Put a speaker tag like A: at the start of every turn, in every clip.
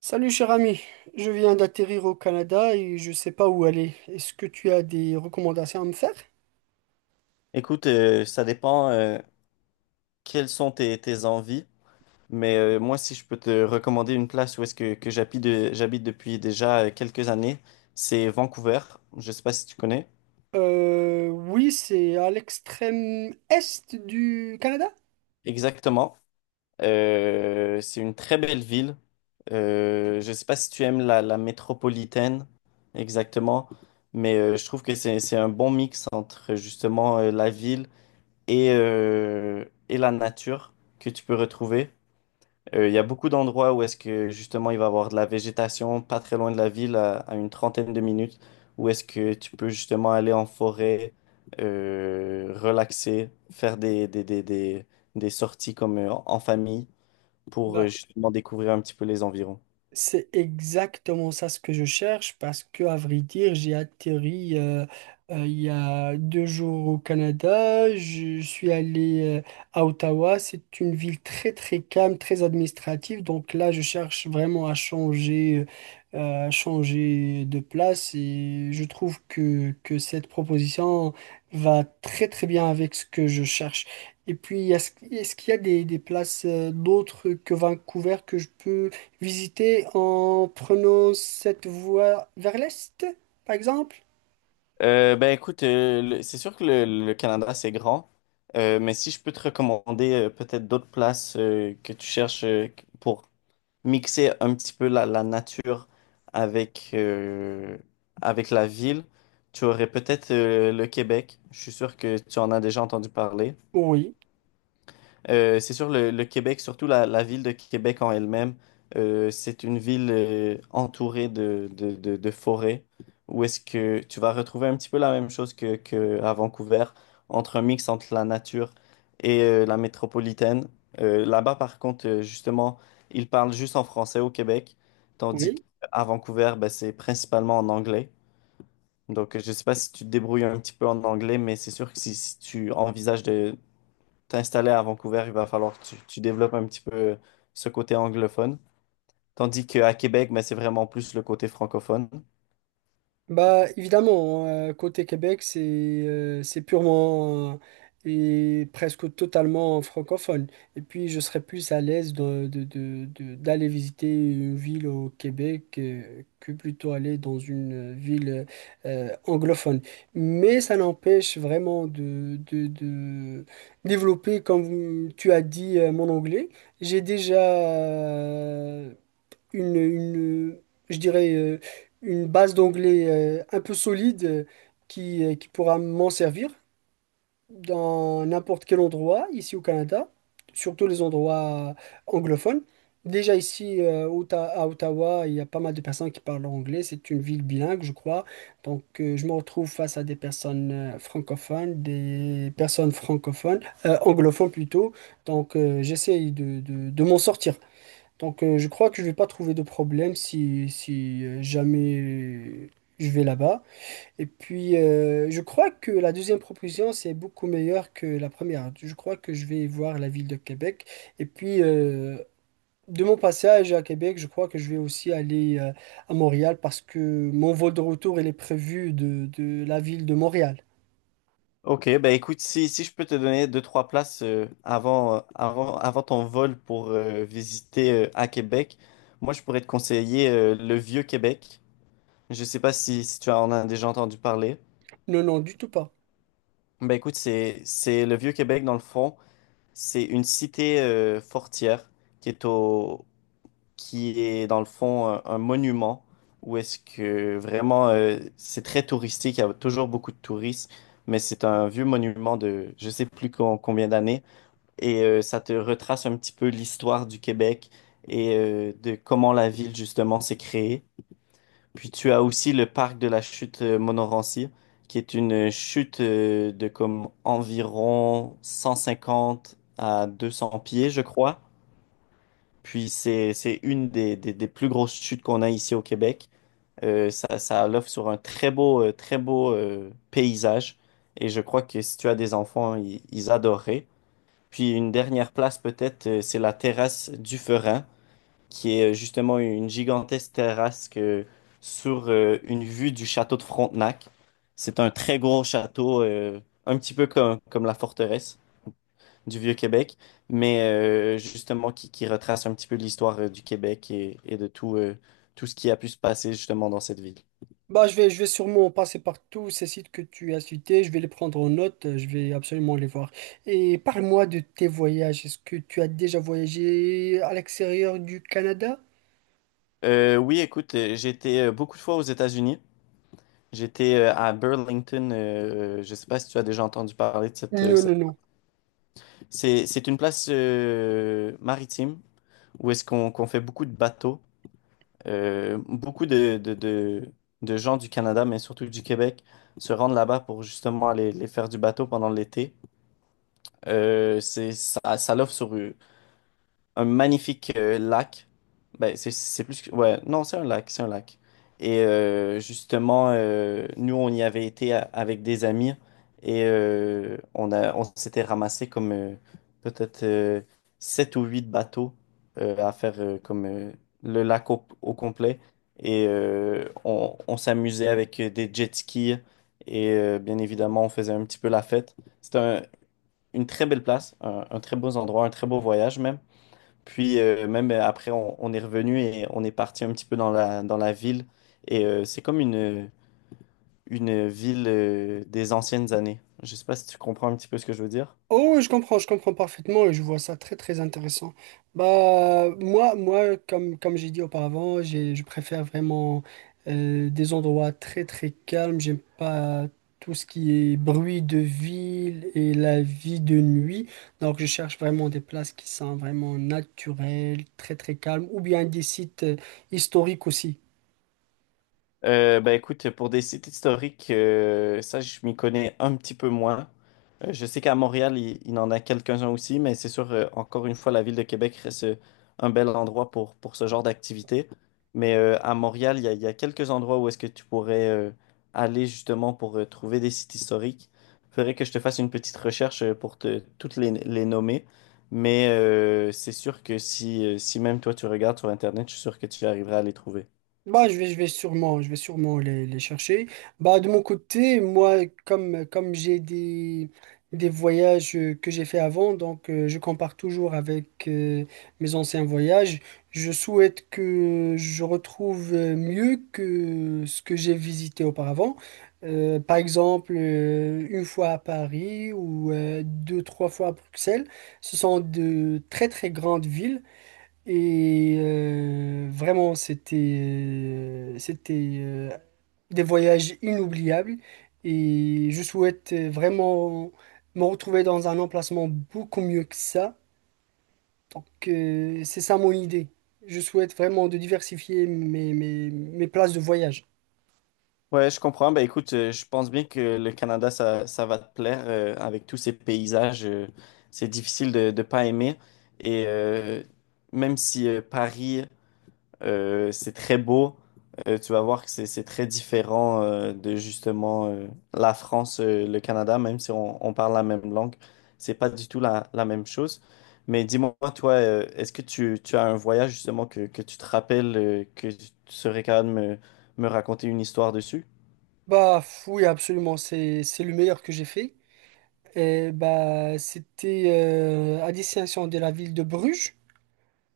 A: Salut cher ami, je viens d'atterrir au Canada et je sais pas où aller. Est-ce que tu as des recommandations à me faire?
B: Écoute, ça dépend, quelles sont tes envies, mais moi, si je peux te recommander une place où est-ce que j'habite, j'habite depuis déjà quelques années, c'est Vancouver. Je sais pas si tu connais.
A: Oui, c'est à l'extrême est du Canada.
B: Exactement. C'est une très belle ville. Je sais pas si tu aimes la métropolitaine, exactement, mais je trouve que c'est un bon mix entre justement la ville et la nature que tu peux retrouver. Il y a beaucoup d'endroits où est-ce que justement il va y avoir de la végétation pas très loin de la ville, à une trentaine de minutes, où est-ce que tu peux justement aller en forêt, relaxer, faire des sorties comme en famille pour
A: Bah,
B: justement découvrir un petit peu les environs.
A: c'est exactement ça ce que je cherche parce que, à vrai dire, j'ai atterri il y a 2 jours au Canada. Je suis allé à Ottawa. C'est une ville très très calme, très administrative. Donc là, je cherche vraiment à changer de place et je trouve que cette proposition va très très bien avec ce que je cherche. Et puis, est-ce qu'il y a des places d'autres que Vancouver que je peux visiter en prenant cette voie vers l'est, par exemple?
B: Ben écoute, c'est sûr que le Canada c'est grand, mais si je peux te recommander peut-être d'autres places que tu cherches, pour mixer un petit peu la nature avec, avec la ville. Tu aurais peut-être le Québec. Je suis sûr que tu en as déjà entendu parler.
A: Oui,
B: C'est sûr, le Québec, surtout la ville de Québec en elle-même, c'est une ville entourée de forêts où est-ce que tu vas retrouver un petit peu la même chose que à Vancouver, entre un mix entre la nature et la métropolitaine. Là-bas, par contre, justement, ils parlent juste en français au Québec, tandis
A: oui.
B: qu'à Vancouver, ben, c'est principalement en anglais. Donc, je ne sais pas si tu te débrouilles un petit peu en anglais, mais c'est sûr que si, si tu envisages de t'installer à Vancouver, il va falloir que tu développes un petit peu ce côté anglophone. Tandis qu'à Québec, mais c'est vraiment plus le côté francophone.
A: Bah évidemment, hein, côté Québec, c'est purement et presque totalement francophone. Et puis je serais plus à l'aise d'aller visiter une ville au Québec que plutôt aller dans une ville anglophone. Mais ça n'empêche vraiment de développer, comme tu as dit, mon anglais. J'ai déjà une, une, je dirais, une base d'anglais un peu solide qui pourra m'en servir dans n'importe quel endroit ici au Canada, surtout les endroits anglophones. Déjà ici à Ottawa, il y a pas mal de personnes qui parlent anglais. C'est une ville bilingue, je crois. Donc je me retrouve face à des personnes anglophones plutôt. Donc j'essaye de, de m'en sortir. Donc, je crois que je vais pas trouver de problème si jamais je vais là-bas. Et puis, je crois que la deuxième proposition, c'est beaucoup meilleur que la première. Je crois que je vais voir la ville de Québec. Et puis, de mon passage à Québec, je crois que je vais aussi aller à Montréal parce que mon vol de retour, il est prévu de la ville de Montréal.
B: Ok, ben écoute, si, si je peux te donner deux, trois places avant, avant ton vol pour visiter à Québec, moi je pourrais te conseiller le Vieux-Québec. Je sais pas si, si tu en as déjà entendu parler.
A: Non, non, du tout pas.
B: Ben écoute, c'est le Vieux-Québec dans le fond, c'est une cité fortière qui est au, qui est dans le fond un monument où est-ce que vraiment c'est très touristique, il y a toujours beaucoup de touristes, mais c'est un vieux monument de je sais plus combien d'années et ça te retrace un petit peu l'histoire du Québec et de comment la ville justement s'est créée. Puis tu as aussi le parc de la chute Montmorency qui est une chute de comme environ 150 à 200 pieds, je crois, puis c'est une des plus grosses chutes qu'on a ici au Québec. Ça l'offre sur un très beau paysage. Et je crois que si tu as des enfants, ils adoreraient. Puis une dernière place peut-être, c'est la terrasse du Ferin, qui est justement une gigantesque terrasse que, sur une vue du château de Frontenac. C'est un très gros château, un petit peu comme la forteresse du Vieux-Québec, mais justement qui retrace un petit peu l'histoire du Québec et de tout, tout ce qui a pu se passer justement dans cette ville.
A: Bah, je vais sûrement passer par tous ces sites que tu as cités, je vais les prendre en note, je vais absolument les voir. Et parle-moi de tes voyages. Est-ce que tu as déjà voyagé à l'extérieur du Canada?
B: Oui, écoute, j'ai été beaucoup de fois aux États-Unis. J'étais à Burlington. Je ne sais pas si tu as déjà entendu parler de cette.
A: Non,
B: euh, cette-
A: non, non.
B: C'est une place maritime où est-ce qu'on fait beaucoup de bateaux. Beaucoup de gens du Canada, mais surtout du Québec, se rendent là-bas pour justement aller faire du bateau pendant l'été. Ça l'offre sur un magnifique lac. Ouais, non, c'est un lac, c'est un lac. Et justement, nous, on y avait été avec des amis et on s'était ramassé comme peut-être 7 ou huit bateaux à faire comme le lac au complet. Et on s'amusait avec des jet skis et bien évidemment, on faisait un petit peu la fête. Une très belle place, un très beau endroit, un très beau voyage même. Puis même après, on est revenu et on est parti un petit peu dans dans la ville. Et c'est comme une ville des anciennes années. Je sais pas si tu comprends un petit peu ce que je veux dire.
A: Oh, ouais, je comprends parfaitement et je vois ça très très intéressant. Bah moi, moi comme j'ai dit auparavant, je préfère vraiment des endroits très très calmes. J'aime pas tout ce qui est bruit de ville et la vie de nuit. Donc je cherche vraiment des places qui sont vraiment naturelles, très très calmes, ou bien des sites historiques aussi.
B: Bah écoute, pour des sites historiques, ça je m'y connais un petit peu moins. Je sais qu'à Montréal, il en a quelques-uns aussi, mais c'est sûr, encore une fois, la ville de Québec reste un bel endroit pour ce genre d'activité. Mais à Montréal, il y a quelques endroits où est-ce que tu pourrais aller justement pour trouver des sites historiques. Faudrait que je te fasse une petite recherche pour te, toutes les nommer. Mais c'est sûr que si, si même toi tu regardes sur Internet, je suis sûr que tu arriveras à les trouver.
A: Bah, je vais sûrement les chercher. Bah, de mon côté, moi, comme j'ai des voyages que j'ai fait avant, donc je compare toujours avec mes anciens voyages. Je souhaite que je retrouve mieux que ce que j'ai visité auparavant. Par exemple, une fois à Paris ou deux, trois fois à Bruxelles. Ce sont de très, très grandes villes. Et vraiment, c'était euh, des voyages inoubliables. Et je souhaite vraiment me retrouver dans un emplacement beaucoup mieux que ça. Donc, c'est ça mon idée. Je souhaite vraiment de diversifier mes places de voyage.
B: Ouais, je comprends. Ben, écoute, je pense bien que le Canada, ça va te plaire avec tous ces paysages. C'est difficile de ne pas aimer. Et même si Paris, c'est très beau, tu vas voir que c'est très différent de justement la France, le Canada, même si on parle la même langue, c'est pas du tout la même chose. Mais dis-moi, toi, est-ce que tu as un voyage justement que tu te rappelles, que tu serais capable de me raconter une histoire dessus?
A: Bah, oui, absolument. C'est le meilleur que j'ai fait. Et bah, c'était à destination de la ville de Bruges,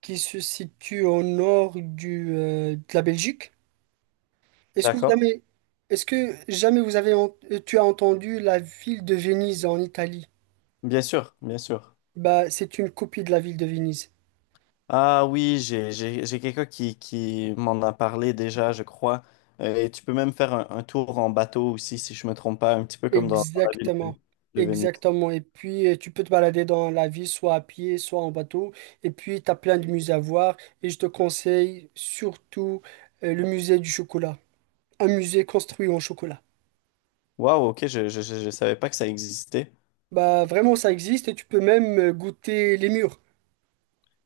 A: qui se situe au nord du, de la Belgique. Est-ce que
B: D'accord,
A: jamais, est-ce que jamais tu as entendu la ville de Venise en Italie?
B: bien sûr, bien sûr.
A: Bah, c'est une copie de la ville de Venise.
B: Ah oui, j'ai quelqu'un qui m'en a parlé déjà, je crois. Et tu peux même faire un tour en bateau aussi, si je me trompe pas, un petit peu comme dans, dans la ville
A: Exactement.
B: de Venise.
A: Exactement. Et puis, tu peux te balader dans la ville, soit à pied, soit en bateau. Et puis, tu as plein de musées à voir. Et je te conseille surtout, le musée du chocolat. Un musée construit en chocolat.
B: Waouh, ok, je savais pas que ça existait.
A: Bah, vraiment, ça existe et tu peux même goûter les murs.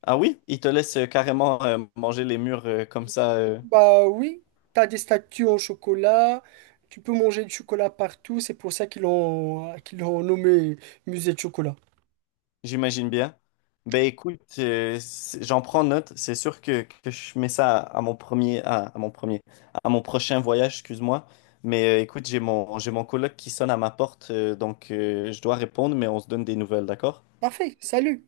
B: Ah oui, ils te laissent carrément manger les murs comme ça.
A: Bah oui, t'as des statues en chocolat, tu peux manger du chocolat partout, c'est pour ça qu'ils l'ont nommé musée de chocolat.
B: J'imagine bien. Ben écoute, j'en prends note. C'est sûr que je mets ça à mon prochain voyage, excuse-moi. Mais écoute, j'ai mon coloc qui sonne à ma porte, donc je dois répondre, mais on se donne des nouvelles, d'accord?
A: Parfait, salut!